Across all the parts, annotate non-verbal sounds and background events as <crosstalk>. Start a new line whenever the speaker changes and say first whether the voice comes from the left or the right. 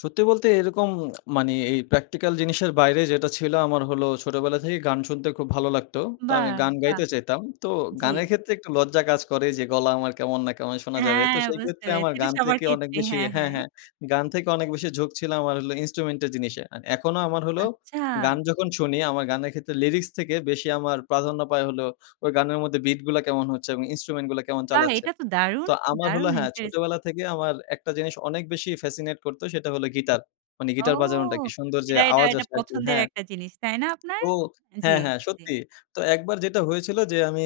left: সত্যি বলতে এরকম <smacks lips> মানে এ এই প্র্যাকটিক্যাল জিনিসের বাইরে যেটা ছিল, আমার হলো ছোটবেলা থেকেই গান শুনতে খুব ভালো লাগতো। তো আমি
right: বাহ!
left: গান
right: বাহ!
left: গাইতে চাইতাম। তো
right: জি।
left: গানের ক্ষেত্রে একটু লজ্জা কাজ করে যে, গলা আমার কেমন না কেমন, শোনা যাবে? তো
right: হ্যাঁ, বুঝতে
left: সেইক্ষেত্রে
right: পেরেছি।
left: আমার
right: এটা
left: গান
right: সবার
left: থেকে অনেক
right: ক্ষেত্রেই।
left: বেশি
right: হ্যাঁ,
left: হ্যাঁ,
right: হ্যাঁ।
left: হ্যাঁ। গান থেকে অনেক বেশি ঝোঁক ছিল, আমার হল ইন্সট্রুমেন্ট এর জিনিসে। আন এখনো আমার হলো,
right: আচ্ছা।
left: গান যখন শুনি, আমার গানের ক্ষেত্রে লিরিক্স থেকে বেশি আমার প্রাধান্য পায় হলো, ওই গানের মধ্যে বিট গুলা কেমন হচ্ছে এবং ইন্সট্রুমেন্ট গুলা কেমন
right: বাহ!
left: চালাচ্ছে?
right: এটা তো দারুন!
left: তো আমার হলো
right: দারুন
left: হ্যাঁ,
right: ইন্টারেস্টিং!
left: ছোটবেলা থেকে আমার একটা জিনিস অনেক বেশি ফ্যাসিনেট করতো, সেটা হলো গিটার। মানে
right: ও!
left: গিটার বাজানোটা। কি সুন্দর যে
right: এটা এটা
left: আওয়াজ
right: এটা
left: আসে আরকি
right: পছন্দের
left: হ্যাঁ।
right: একটা জিনিস, তাই না আপনার?
left: তো,
right: জ্বি,
left: হ্যাঁ, হ্যাঁ।
right: জ্বি।
left: সত্যি। তো একবার যেটা হয়েছিল যে, আমি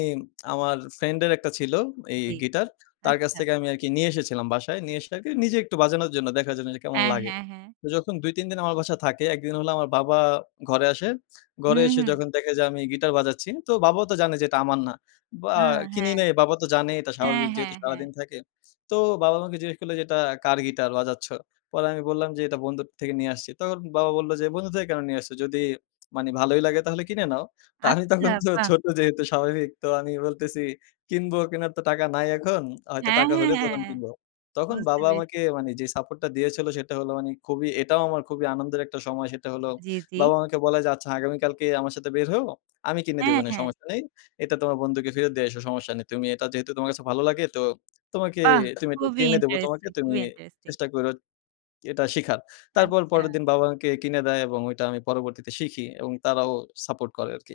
left: আমার ফ্রেন্ডের একটা ছিল, এই
right: জ্বী।
left: গিটার, তার কাছ
right: আচ্ছা।
left: থেকে আমি আরকি নিয়ে এসেছিলাম বাসায়। নিয়ে এসে, আর নিজে একটু বাজানোর জন্য, দেখার জন্য যে, কেমন
right: হ্যাঁ,
left: লাগে?
right: হ্যাঁ, হ্যাঁ।
left: যখন ২ ৩ দিন আমার বাসায় থাকে, ১ দিন হল আমার বাবা ঘরে আসে।
right: হু,
left: ঘরে এসে
right: হু।
left: যখন দেখে যে আমি গিটার বাজাচ্ছি, তো বাবাও তো জানে যে এটা আমার না। বা
right: আহ,
left: কিনি
right: হ্যাঁ।
left: নাই, বাবা তো জানে এটা
right: হ্যাঁ,
left: স্বাভাবিক, যেহেতু
right: হ্যাঁ, হ্যাঁ।
left: সারাদিন থাকে। তো বাবা আমাকে জিজ্ঞেস করলো যে, "এটা কার গিটার বাজাচ্ছ?" পরে আমি বললাম যে, "এটা বন্ধুর থেকে নিয়ে আসছি।" তখন বাবা বলল যে, "বন্ধু থেকে কেন নিয়ে আসছো? যদি মানে ভালোই লাগে তাহলে কিনে নাও।" তা আমি
right: আচ্ছা,
left: তখন তো
right: বাহ!
left: ছোট যেহেতু স্বাভাবিক, তো আমি বলতেছি, "কিনব, কিনার তো টাকা নাই এখন। হয়তো
right: হ্যাঁ,
left: টাকা
right: হ্যাঁ,
left: হলে তখন
right: হ্যাঁ।
left: কিনব।" তখন
right: বুঝতে
left: বাবা আমাকে
right: পেরেছি।
left: মানে যে সাপোর্টটা দিয়েছিল, সেটা হলো মানে খুবই, এটাও আমার খুবই আনন্দের একটা সময়, সেটা হলো
right: জি, জি।
left: বাবা আমাকে বলে যে, "আচ্ছা আগামীকালকে আমার সাথে বের হইয়ো। আমি কিনে দিব
right: হ্যাঁ,
left: নে,
right: হ্যাঁ।
left: সমস্যা নেই। এটা তোমার বন্ধুকে ফেরত দিয়ে এসো, সমস্যা নেই। তুমি এটা যেহেতু, তোমার কাছে ভালো লাগে, তো তোমাকে,
right: বাহ!
left: তুমি, এটা
right: খুবই
left: কিনে দিবো তোমাকে।
right: ইন্টারেস্টিং,
left: তুমি
right: খুবই ইন্টারেস্টিং!
left: চেষ্টা কইরো এটা শিখার।" তারপর
right: আচ্ছা।
left: পরেরদিন বাবা আমাকে কিনে দেয় এবং ঐটা আমি পরবর্তীতে শিখি এবং তারাও সাপোর্ট করে আরকি।